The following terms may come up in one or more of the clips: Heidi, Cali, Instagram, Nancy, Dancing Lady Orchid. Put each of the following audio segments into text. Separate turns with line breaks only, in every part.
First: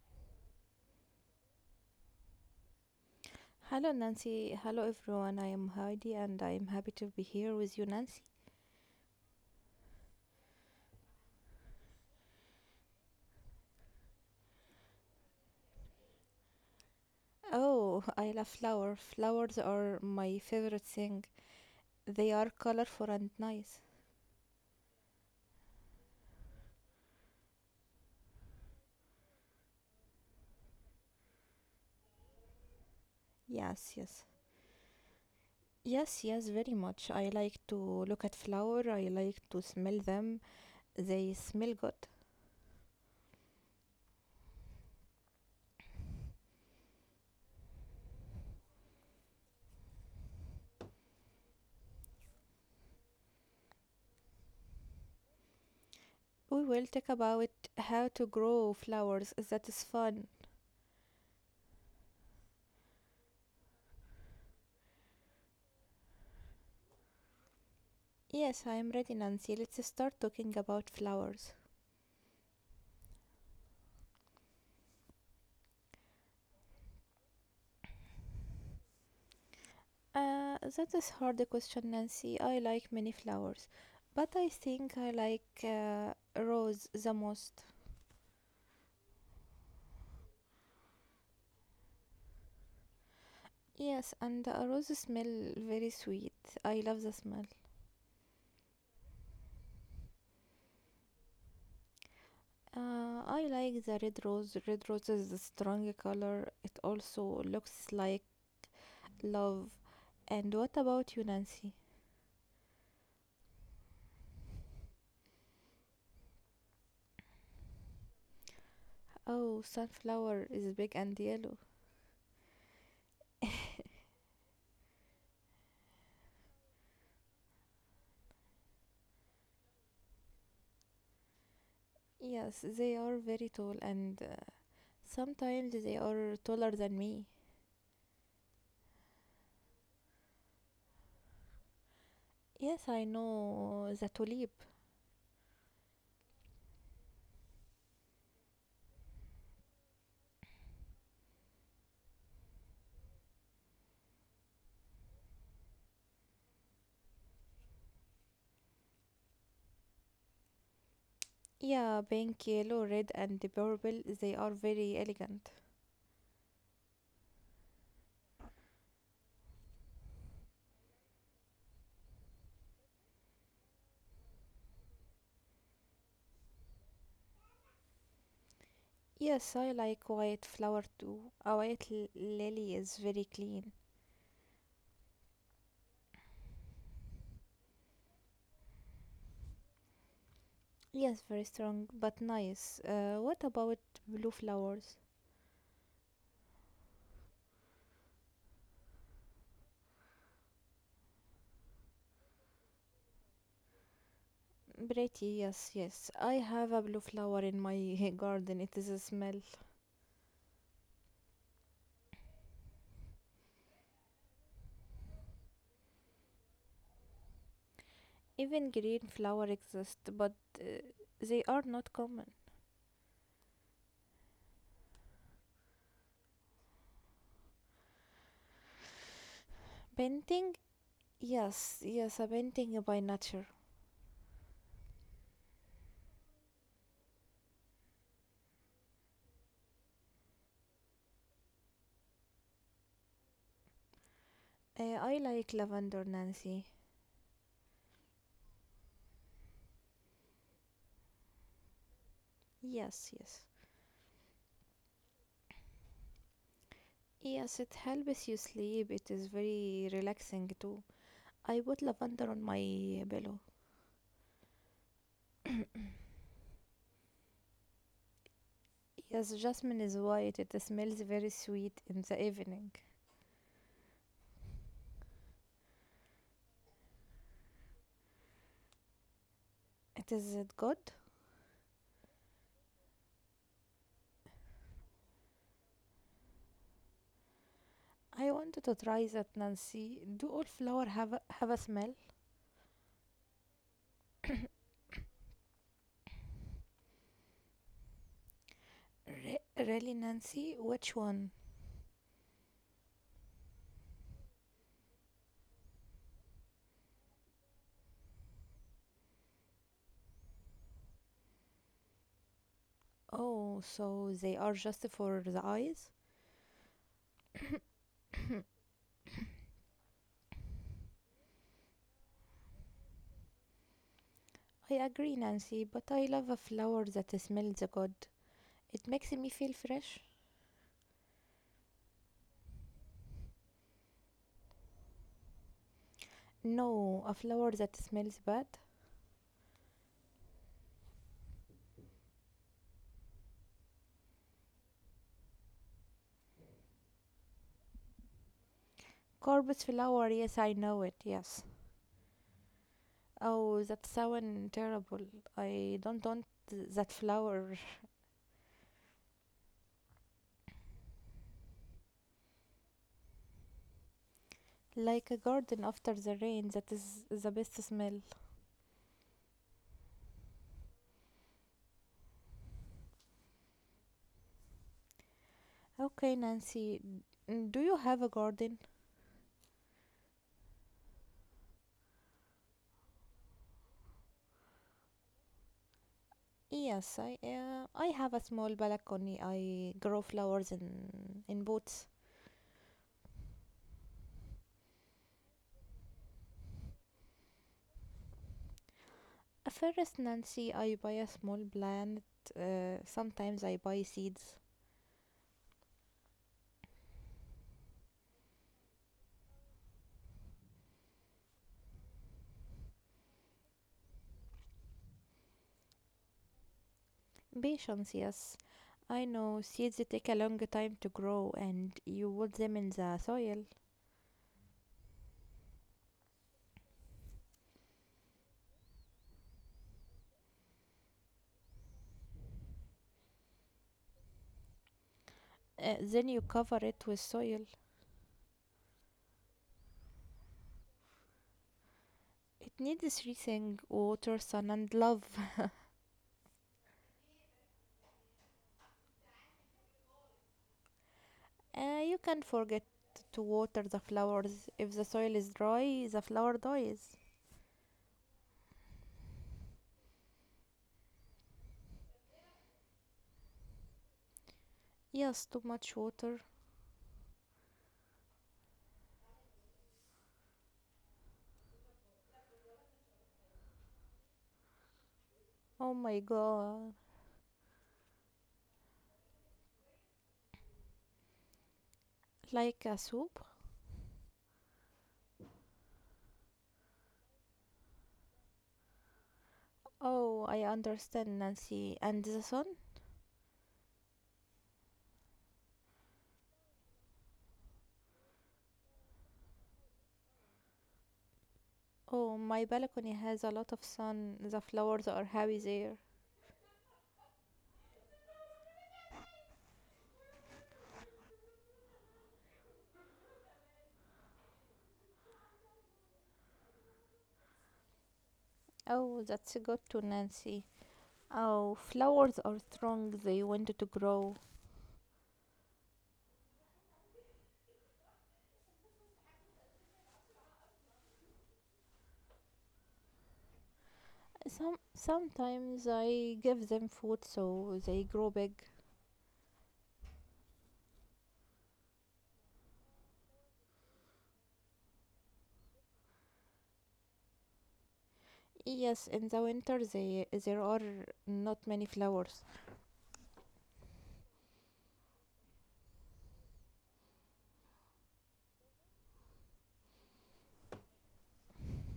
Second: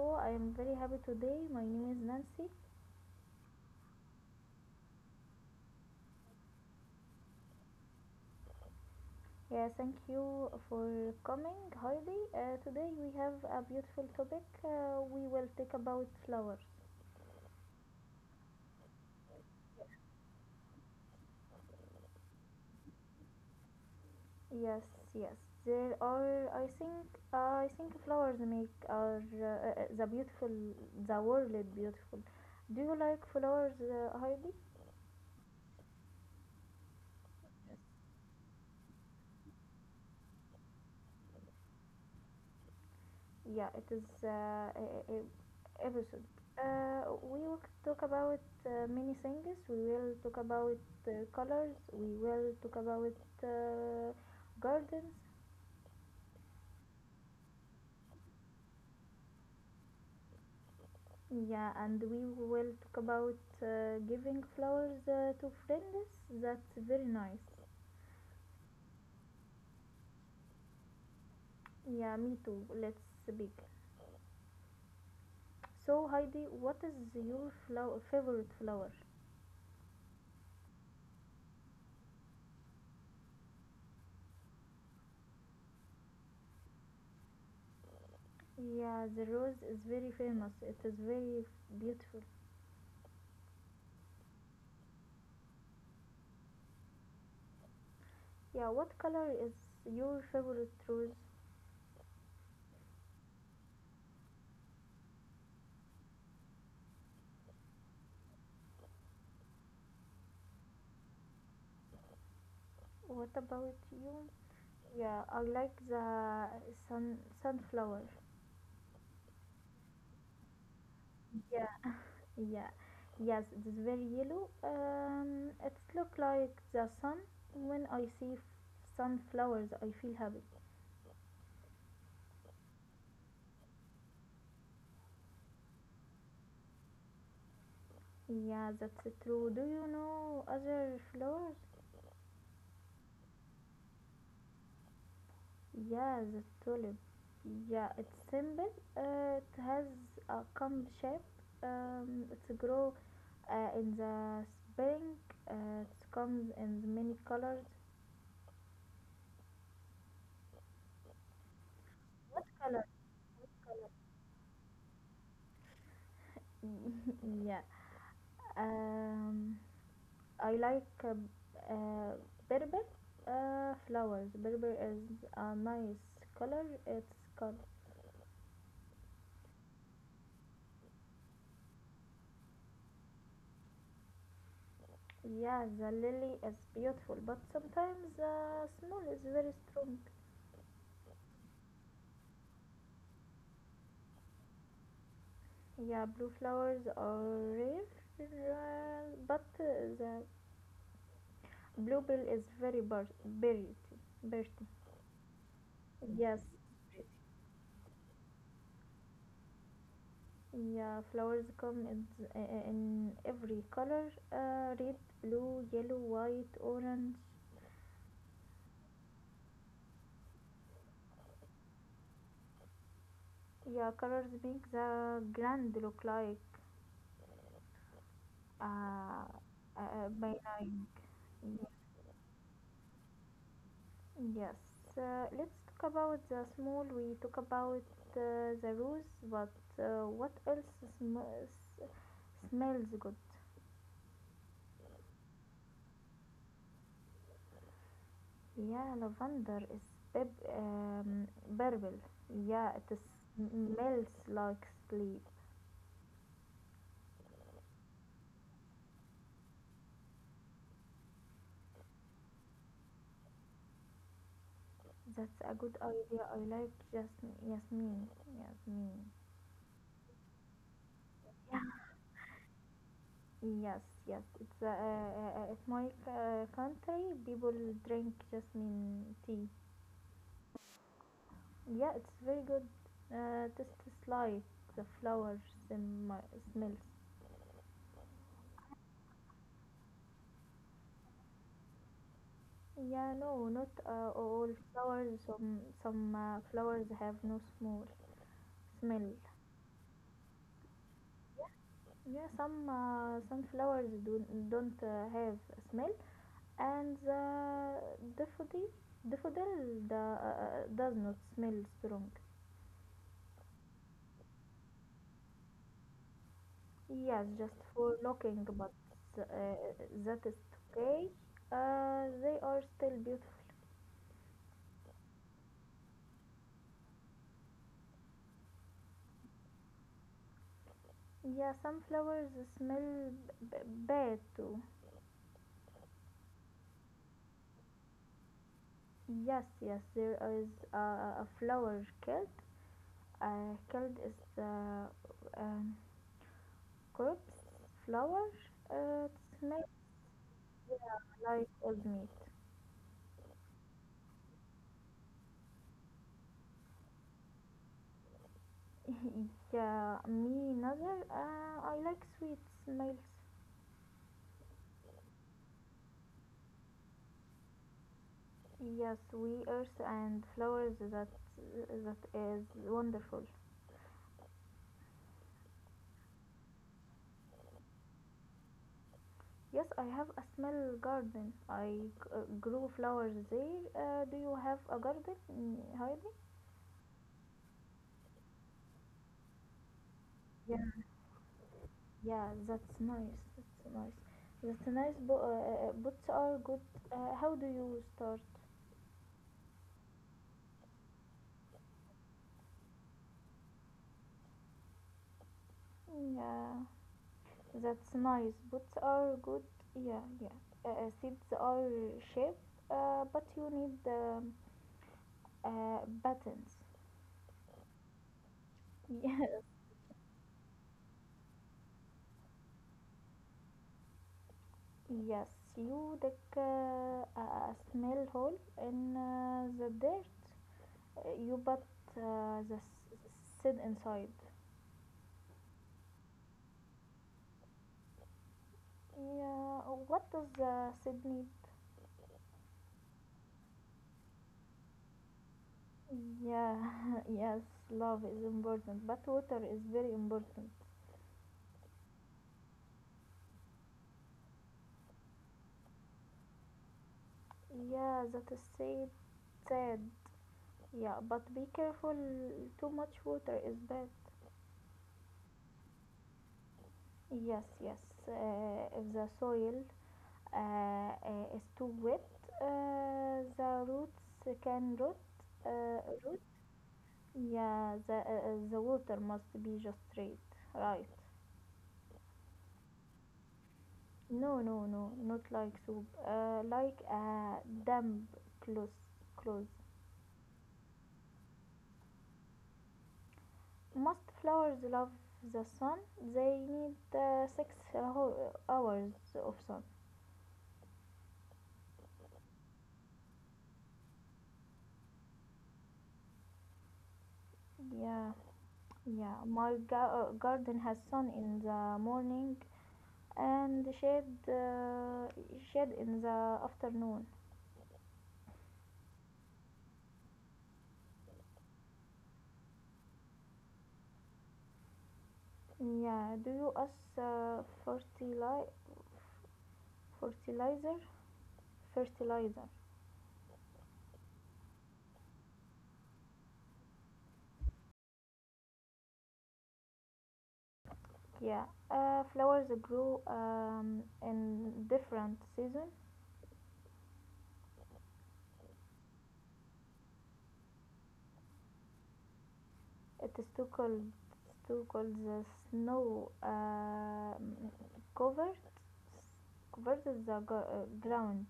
show. I am very happy today. My name is Nancy.
Hello, Nancy. Hello, everyone. I am Heidi and I am happy to be here with you, Nancy.
Yeah, thank you for coming, Heidi. Today we have a beautiful topic. We will talk about flowers.
Oh, I love flowers. Flowers are my favorite thing. They are colorful and nice.
Yes, yes. There are, I think flowers make the world beautiful. Do you
Yes,
like
yes.
flowers, Heidi?
Yes, yes, very much. I like to look at flower. I like to smell them. They smell good.
Yeah, it is episode. We will talk about many things. We will talk about colors. We will talk about uh, gardens.
We will talk about how to grow flowers. That is fun.
Yeah, and we will talk about giving flowers to friends. That's very nice.
Yes, I am ready, Nancy. Let's start talking about flowers.
Yeah, me too. Let's begin. So, Heidi, what is your favorite flower?
That is hard question, Nancy. I like many flowers, but I think I like rose the most.
Yeah, the rose is very famous. It is very beautiful.
Yes, and a rose smell very sweet. I love the smell.
Yeah, what color is your favorite rose?
I like the red rose. Red rose is a strong color. It also looks like love. And what about you, Nancy?
What about you? Yeah, I like the sunflower.
Oh, sunflower is big and yellow.
Yeah, yeah, yes, it is very yellow. It look like the sun. When I see sunflowers, I feel happy.
Yes, they are very tall, and sometimes they are taller than me.
Yeah, that's true. Do you know other flowers?
Yes, I know the tulip.
Yeah, the tulip. Yeah, it's simple. It has a comb shape. It's grow in the spring. It comes in many colors.
Yeah, pink,
What
yellow,
color?
red, and the purple, they are very elegant.
yeah. Um, I like uh, purple flowers. Purple is a nice color. It's called.
Yes, I like white flower too. A white lily is very clean.
Yeah, the lily is beautiful, but sometimes the smell is very strong.
Yes, very strong, but nice. What about blue flowers?
Yeah, blue flowers are rare, but the bluebell is very bird.
Pretty, yes, yes. I
Yes,
have a blue flower in my garden. It is a smell.
yeah, flowers come in every color red, blue, yellow, white, orange.
Even green flower exist, but uh, they are not common.
Yeah, colors make the grand look like uh,
Painting?
benign.
Yes, yes, a painting by nature.
Yes, let's talk about the small. We talk about the rose, but what else sm- smells good?
I like lavender, Nancy.
Yeah, lavender is pep- um, purple. Yeah, it is,
Yes, yes.
smells like sleep.
Yes, it helps you sleep. It is very relaxing too. I put lavender on my pillow.
That's a good idea. I like just Yasmin. Yasmin.
Yes, jasmine is white. It smells very
Yeah.
sweet in the evening.
Yes, yes. It's at my country, people drink jasmine tea.
It is it good?
Yeah, it's very good. Tastes like the flowers and my smells.
I wanted to try that, Nancy. Do all flower have a smell?
Yeah, no, not all flowers. Some flowers have no smell. Smell.
Really, Nancy? Which one?
Yeah, some flowers do don't have a smell, and the daffodil daffodil does not smell strong.
Oh, so they are just for the eyes?
Yes, just for looking, but uh, that is okay. They are still beautiful.
I agree, Nancy, but I love a flower that smells good. It makes me feel fresh.
Yeah, some flowers smell bad too.
No, a flower that smells bad?
Yes, yes, there is a flower killed. Killed is the um, corpse flower. It
Corpse
smells
flower, yes, I know
yeah,
it, yes.
like old meat.
Oh, that sounds terrible. I don't want that flower.
yeah, me neither. I like sweet smells.
Like a garden after the rain, that is the best smell.
Yes, we earth and flowers. That is wonderful.
Okay, Nancy, do you have a garden?
Yes, I have a small garden. I grow flowers there. Do you have a garden, mm, Heidi?
Yes, I have a small balcony. I grow flowers
Yeah.
in pots.
Yeah, that's nice. That's nice. That's nice. But boots are good. How do you start?
First, Nancy, I buy a small plant. Sometimes I buy seeds.
Yeah, that's nice. Boots are good. Yeah, yeah. Seeds are shaped, but you need buttons.
Patience, yes. I
Yeah.
know seeds take a long time to grow and you put them in the soil.
Yes, you dig a a small hole in the dirt. You but the Sid inside.
Then you cover it with soil.
Yeah, what does the seed need?
It needs three things: water, sun, and love.
Yeah, yes, love is important, but water is very important.
You can't forget to water the flowers. If the soil is dry, the flower dies.
Yeah, that is said. Sad. Yeah, but be careful. Too much water is bad.
Yes, too much water.
Yes, yes. If the soil is too wet, the roots can rot.
Oh my
Root
god.
Yeah, the water must be just straight, right?
Like a soup?
No, no, no, not like soup. Like a damp clothes.
Oh, I
Clothes.
understand, Nancy. And the sun?
Most flowers love the sun? They need six hours of sun.
Oh, my balcony has a lot of sun. The flowers are happy there.
Yeah, yeah. My garden has sun in the morning and shade shade in the
Oh,
afternoon.
that's good to Nancy. Oh, flowers are strong. They want to grow.
Yeah. Do you use fertilizer? Fertilizer.
Sometimes I give them food so they grow big.
Yeah. Flowers grow in different season.
Yes, in the winter they, there are not many flowers.
It is too cold. It's too cold. The snow covered covered the ground.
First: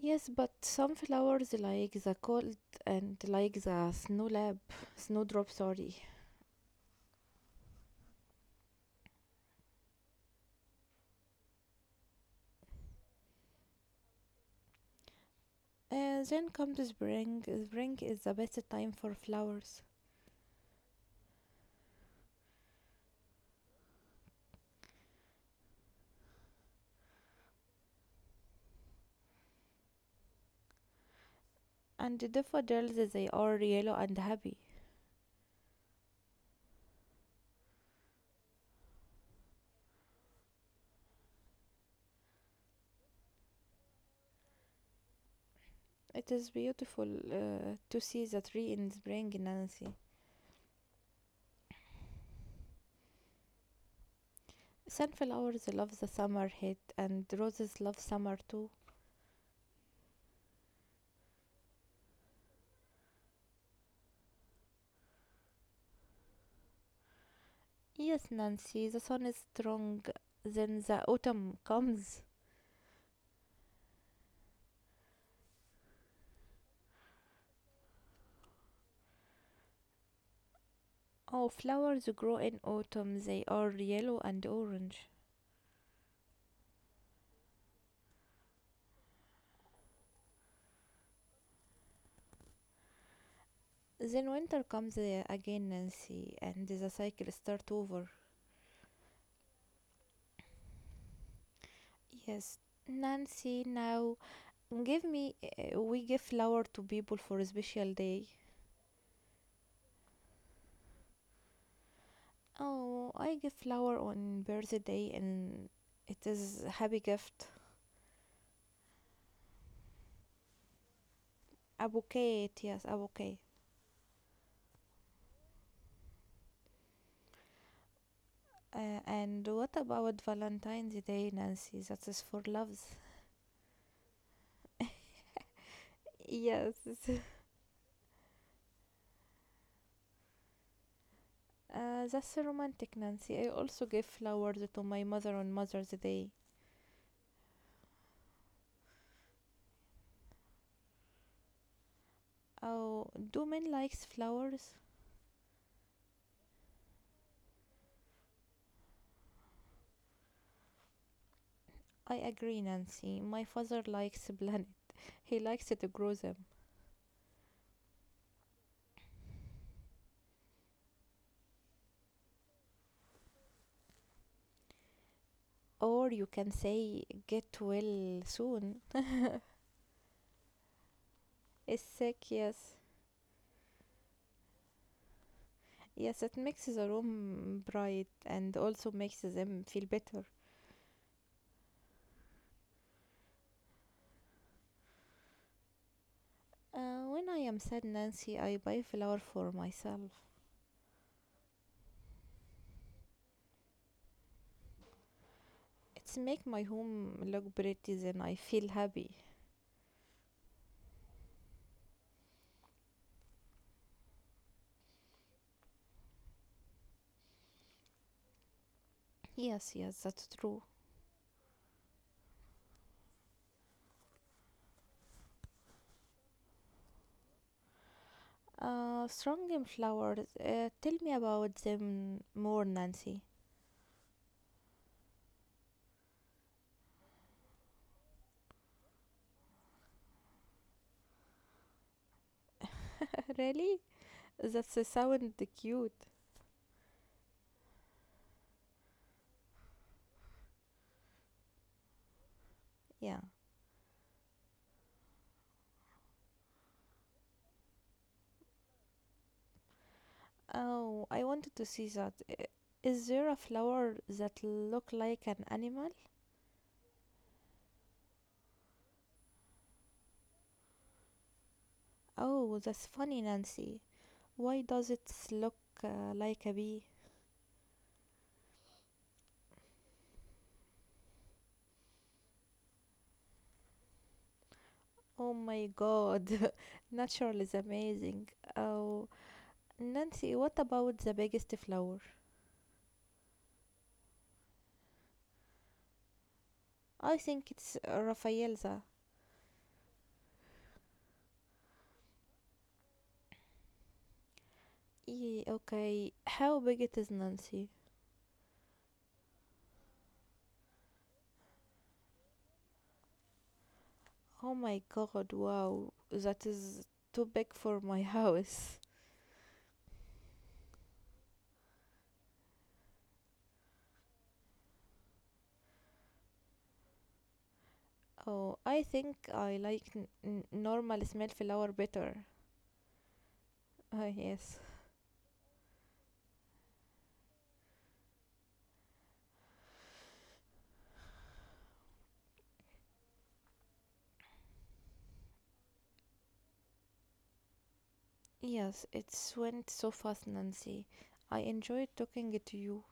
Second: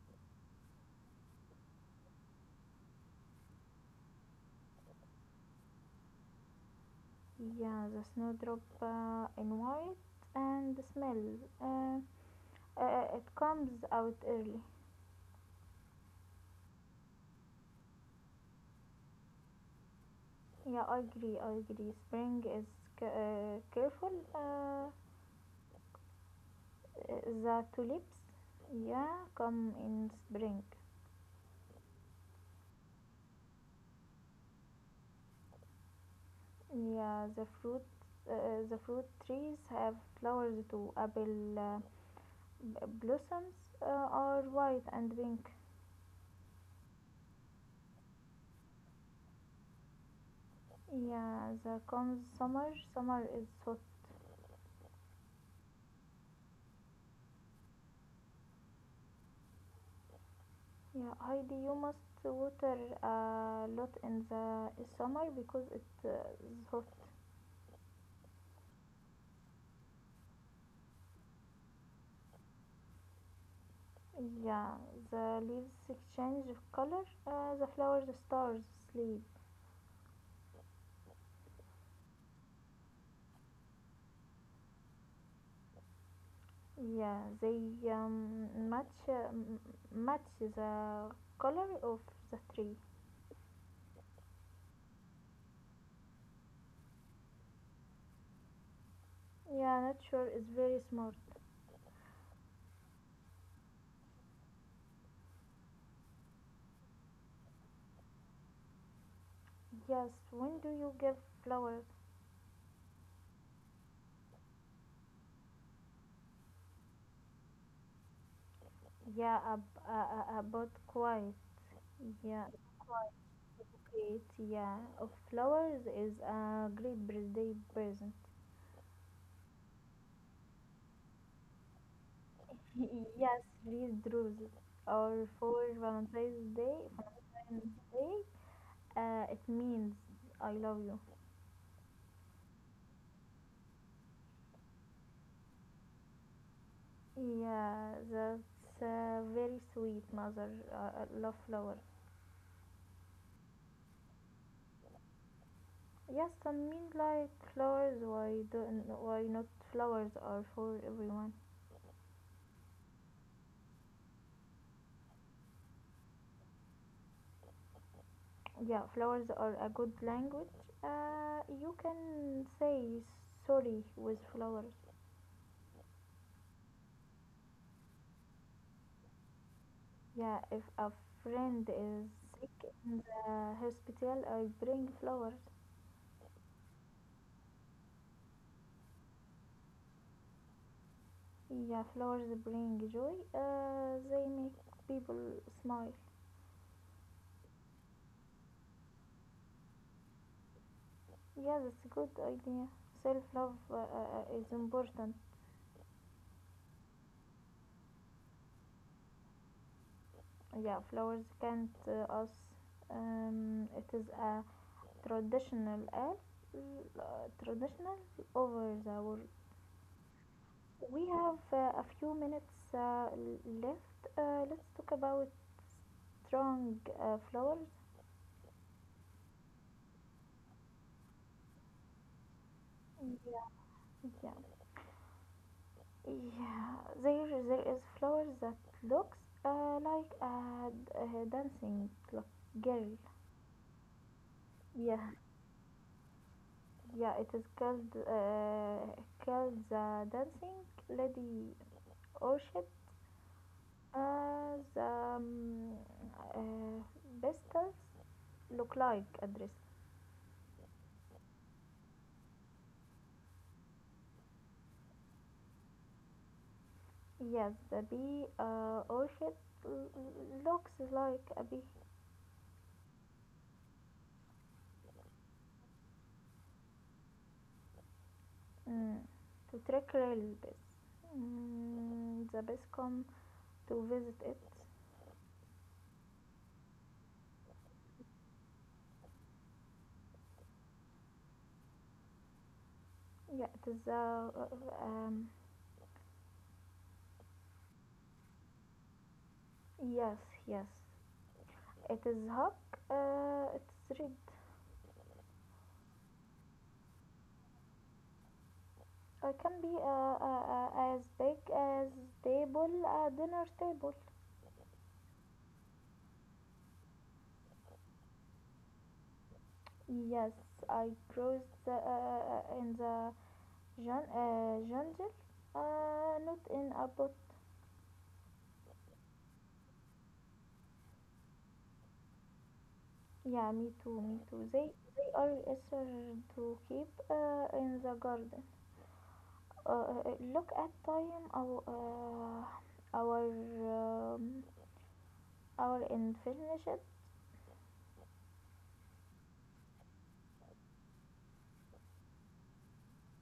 Yes, but some flowers like the cold and like the snowdrop, sorry.
Yeah, the snowdrop in white and the smell. Uh, it comes out early.
Then comes spring. Spring is the best time for flowers.
Yeah, I agree. I agree. Spring is careful. The tulips, yeah, come in spring.
And the daffodils, they are yellow and happy.
Yeah, the fruit, the fruit trees have flowers too. Apple blossoms are white and pink.
It is beautiful to see the tree in spring, Nancy.
Yeah, the comes summer. Summer is hot.
Sunflowers love the summer heat, and roses love summer too.
Yeah, Heidi, you must water a lot in the summer because it is hot.
Yes, Nancy, the sun is strong, then the autumn comes.
Yeah, the leaves change color. The flowers stars sleep.
Oh, flowers grow in autumn, they are yellow and orange.
Yeah, they um, match uh, m- match the color of the tree.
Then winter comes again, Nancy, and the cycle starts over.
Yeah, nature is very smart.
Yes, Nancy, now we give flower to people for a special day.
Yes, when do you give flowers?
Oh, I give flower on birthday and it is happy gift.
Yeah, about quiet. Yeah,
Okay, it-
quiet.
yes, I'm okay.
Great. Yeah, of flowers is a great birthday present.
And what about Valentine's Day, Nancy? That is for loves.
yes, red roses or for Valentine's Day.
Yes,
Valentine's Day, it means I love you.
that's romantic, Nancy. I also give flowers to my mother on Mother's Day.
Yeah, that's very sweet, mother. Love flower.
Oh, do men likes flowers?
Yes, I mean like flowers. Why not? Flowers are for everyone?
I agree, Nancy. My father likes planet. He likes to grow them.
Yeah, flowers are a good language. You can say sorry with flowers.
Or you can say get well soon.
Yeah, if a friend is
Is sick,
sick in
yes.
the hospital, I bring flowers.
Yes, it makes the room bright and also makes them feel better.
Yeah, flowers bring joy. They make people smile.
When I am sad, Nancy, I buy flower for myself.
Yeah, that's a good idea. Self love is important.
It's make my home look pretty, then I feel happy.
Yeah, flowers can't us. It is a traditional traditional over the world.
Yes, yes, that's true.
We have a few minutes left. Let's talk about strong flowers.
Strong in flowers. Tell me about them more,
Yeah,
Nancy.
yeah, yeah. There is flowers that looks like a dancing clock girl.
Really?
Yeah,
That's a sound cute.
Yeah, it is called called the Dancing Lady Orchid.
Yeah.
The uh, pistils look like a dress.
Oh, I wanted to see that. Is there a flower that look like an animal?
Yes, the bee orchid looks like a bee.
Oh, that's funny, Nancy. Why does it look like a bee?
Mm. To trick real bees. Mm, the bees come to visit it.
Oh my god, natural is amazing. Oh, Nancy, what about the biggest flower?
Yeah, it is
I think it's Rafaelza.
yes, yes. It is hawk. It's red
Yeah, okay, how big it is, Nancy?
can be as big as table a dinner table.
Oh my god, wow, that is too big for my house.
Yes, I grows the, in the jungle, not in a pot.
Oh, I think I like normal smell flower better.
Yeah, me
Ah,
too, me too.
yes.
They are easier to keep in the garden. Look at time our our um, our unfinished.
Yes, it went so fast, Nancy. I enjoyed talking to you.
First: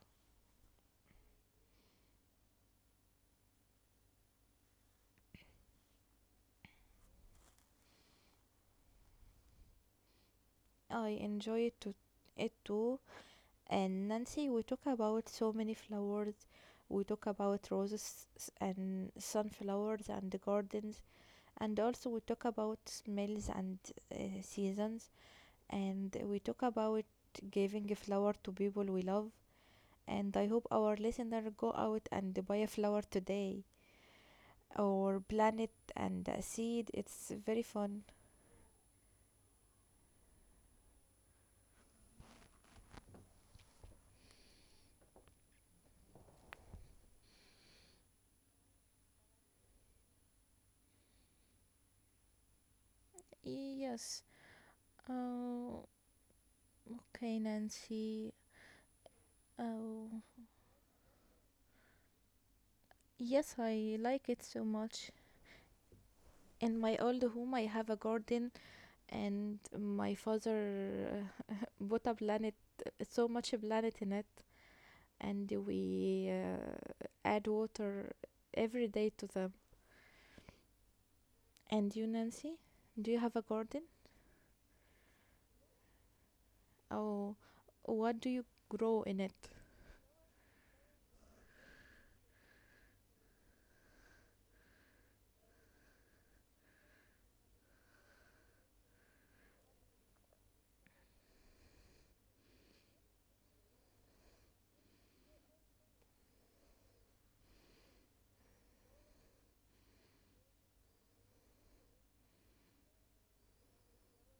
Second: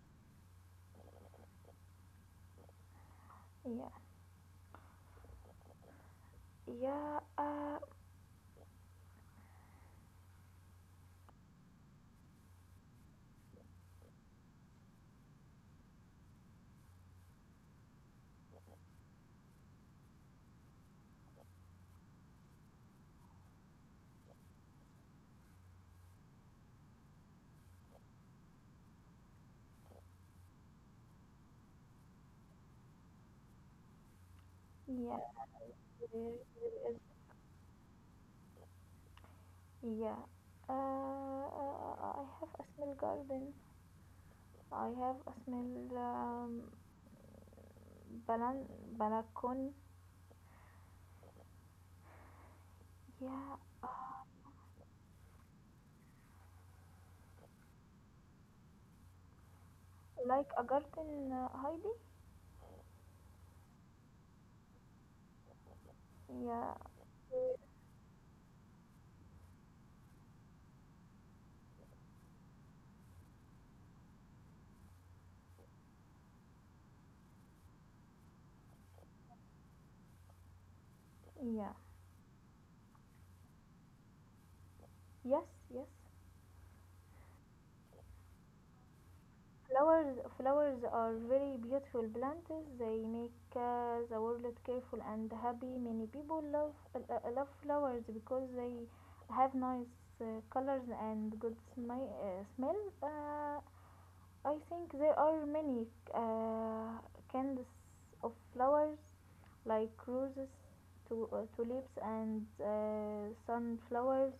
Yeah, yeah,
I enjoy it to it too. And Nancy, we talk about so many flowers. We talk about roses and sunflowers and the gardens, and also we talk about smells and seasons, and we talk about giving a flower to people we love. And I hope our listener go out and buy a flower today
yeah.
or plant it and
There,
a seed.
there is
It's very fun.
Yeah. I have a small garden. I have a small balan balcony. Yeah.
Yes.
Ah,
Oh, okay, Nancy. Oh.
Like a garden, Heidi.
Yes, I like it so much. In
Yeah.
my old home, I have a garden, and my father uh, put a planet, so much planet in it, and we add water every day to them.
Yeah.
And you, Nancy, do you have a garden?
Yes, yes.
Oh, what do you grow in it?
Flowers are very beautiful plants. They make the world careful and happy. Many people love love flowers because they have nice colors and good smell. Uh, I think there are many uh, kinds of flowers like roses, tulips, and sunflowers.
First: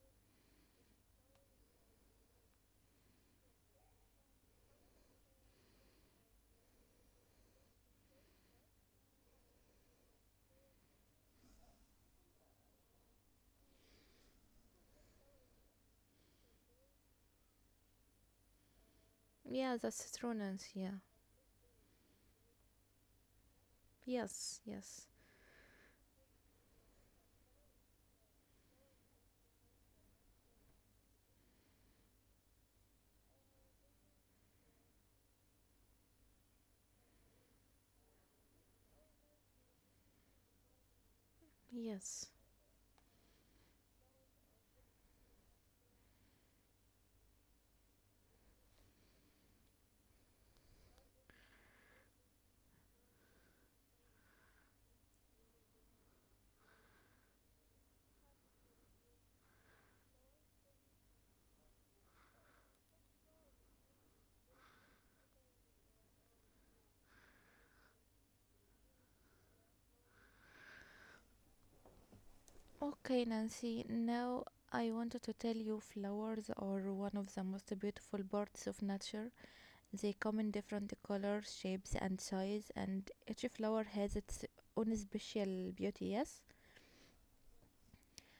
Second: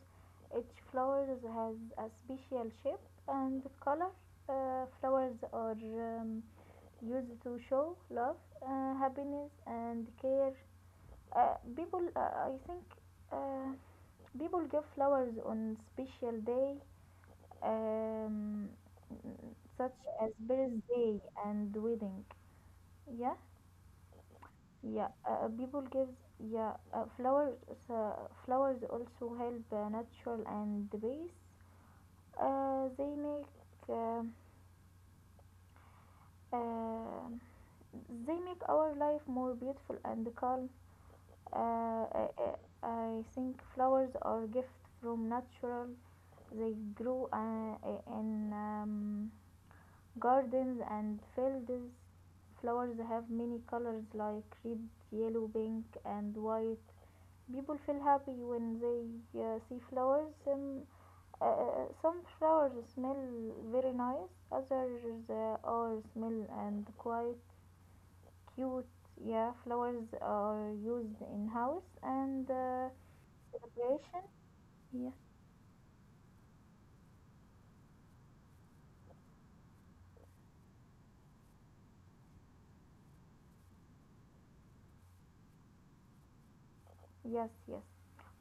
Each flower has a special shape and color. Flowers are used to show love, happiness, and care. People, I think, uh, people give flowers on special day um,
Yeah,
such
that's
as
true, Nancy. Yeah.
birthday and wedding. Yeah,
Yes, yes,
yeah. People gives yeah flowers. Uh, flowers also help natural and the base. Uh, they make uh, uh, they make our life more beautiful and calm. Uh,
yes.
I, I I think flowers are gift from natural. They grow in Gardens and fields flowers have many colors like red, yellow, pink, and white. People feel happy when they see flowers. Some flowers smell very nice, others are smell and quite cute. Yeah, flowers are used in house and
Okay, Nancy,
celebration.
now I
Yeah.
wanted to tell you flowers are one of the most beautiful parts of nature. They come in different colors, shapes, and size, and each flower has its own special beauty, yes?
Yes, yes.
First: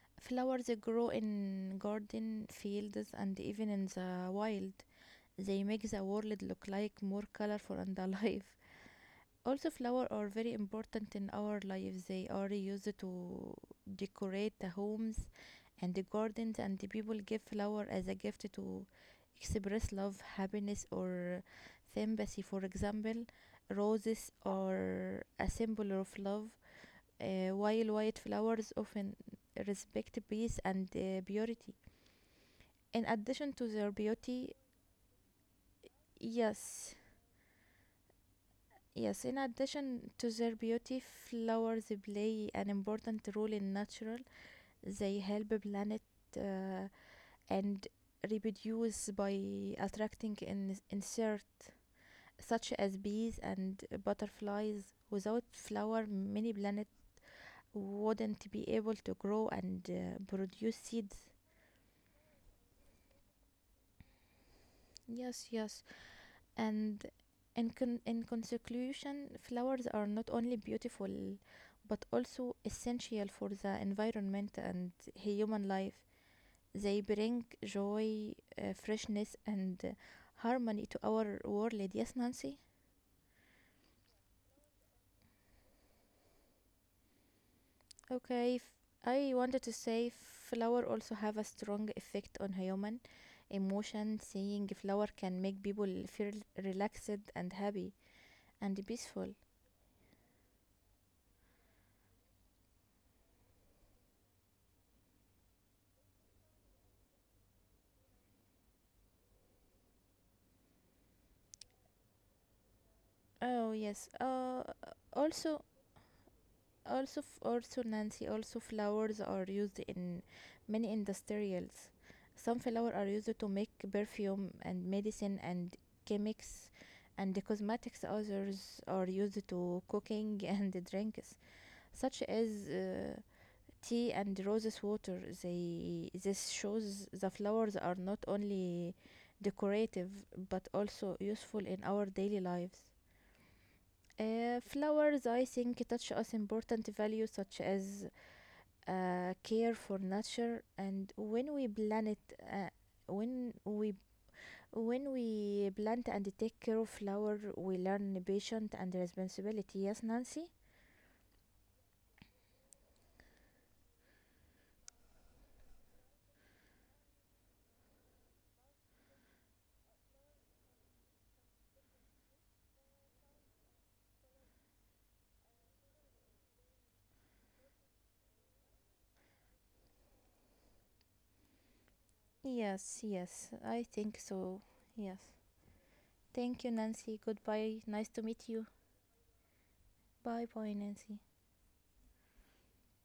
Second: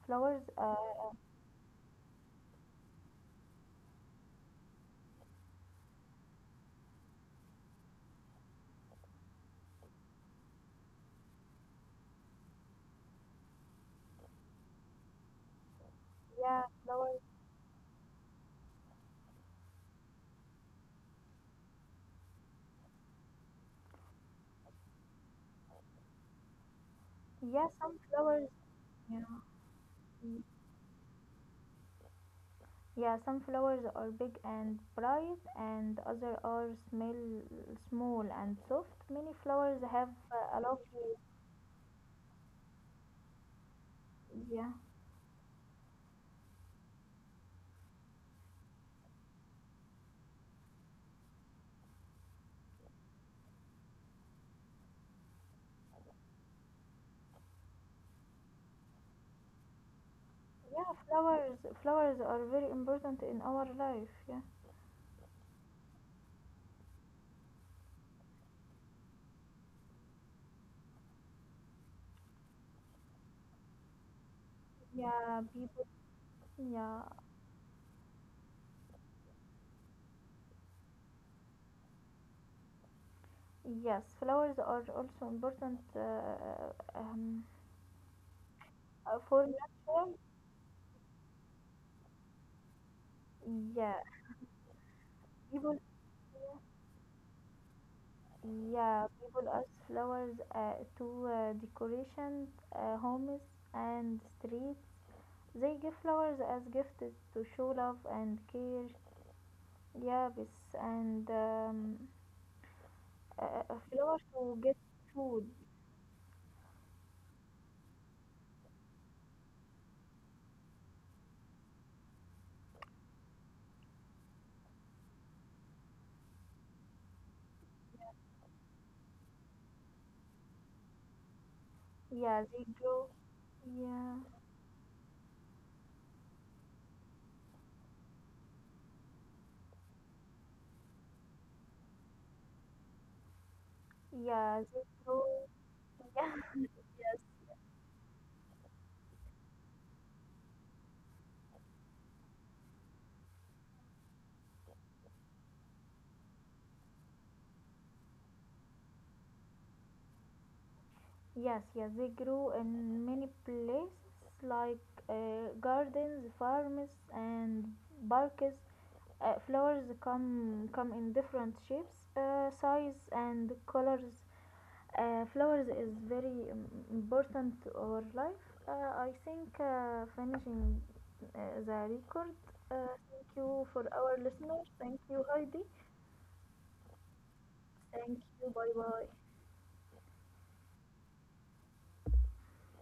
Flowers.
Flowers grow in garden fields and even in the wild. They make the world look like more colorful and alive. Also flowers are very important in our lives. They are used to decorate the homes and the gardens,
Yeah,
and the people
flowers.
give flower as a gift to express love, happiness, or sympathy. For example, roses are a symbol of love, while
Yeah,
white
some
flowers
flowers.
often
Yeah.
respect peace and purity in addition to
Yeah,
their
some
beauty,
flowers are big and bright, and
yes?
other are smell small and
Yes,
soft.
in
Many flowers
addition
have
to their
a
beauty,
lovely
flowers play an important role in nature.
yeah
They help the planet uh, and reproduce by attracting insects such as bees and butterflies. Without flower, many planets wouldn't be able to grow and produce
yeah
seeds.
flowers flowers are very important in our life. Yeah
Yes, yes. And in, in conclusion, flowers are not only beautiful but also essential for the environment and
yeah
human
people
life.
yeah
They bring joy, freshness, and harmony to our world. Yes, Nancy?
yes flowers are also important um,
Okay, f- I
for
wanted to say
nature.
flower also have a strong effect on human
Yeah
emotion. Seeing flower can make
people
people feel relaxed and happy and
yeah
peaceful.
people use flowers to decoration homes and streets. They give flowers as gifts to show love and care. Yeah, yes, and
Oh
uh,
yes.
flowers to get
Also,
food.
Also, f- also Nancy, also flowers are used in many industrials. Some flowers are used to make perfume and medicine and chemics and the cosmetics. Others are used to cooking and drinks, such
Yeah,
as
they grow.
tea
Yeah,
and roses water. They this shows the flowers are not only decorative but also useful in our daily lives.
yeah, they
Flowers,
grow.
I think, touch us
Yeah,
important values
yes,
such as care for nature, and when we plant uh, when we when we plant and take care of flower we learn patient and responsibility, yes Nancy?
yes, yes. they grow in many places like gardens, farms, and parks. Flowers come in different shapes, size, and colors. Flowers is very important to our life. I think finishing the record.
Yes, yes,
Thank
I
you
think
for
so.
our listeners.
Yes.
Thank you, Heidi.
Thank you Nancy, goodbye, nice to meet you.
Thank you. Bye bye.
Bye bye Nancy.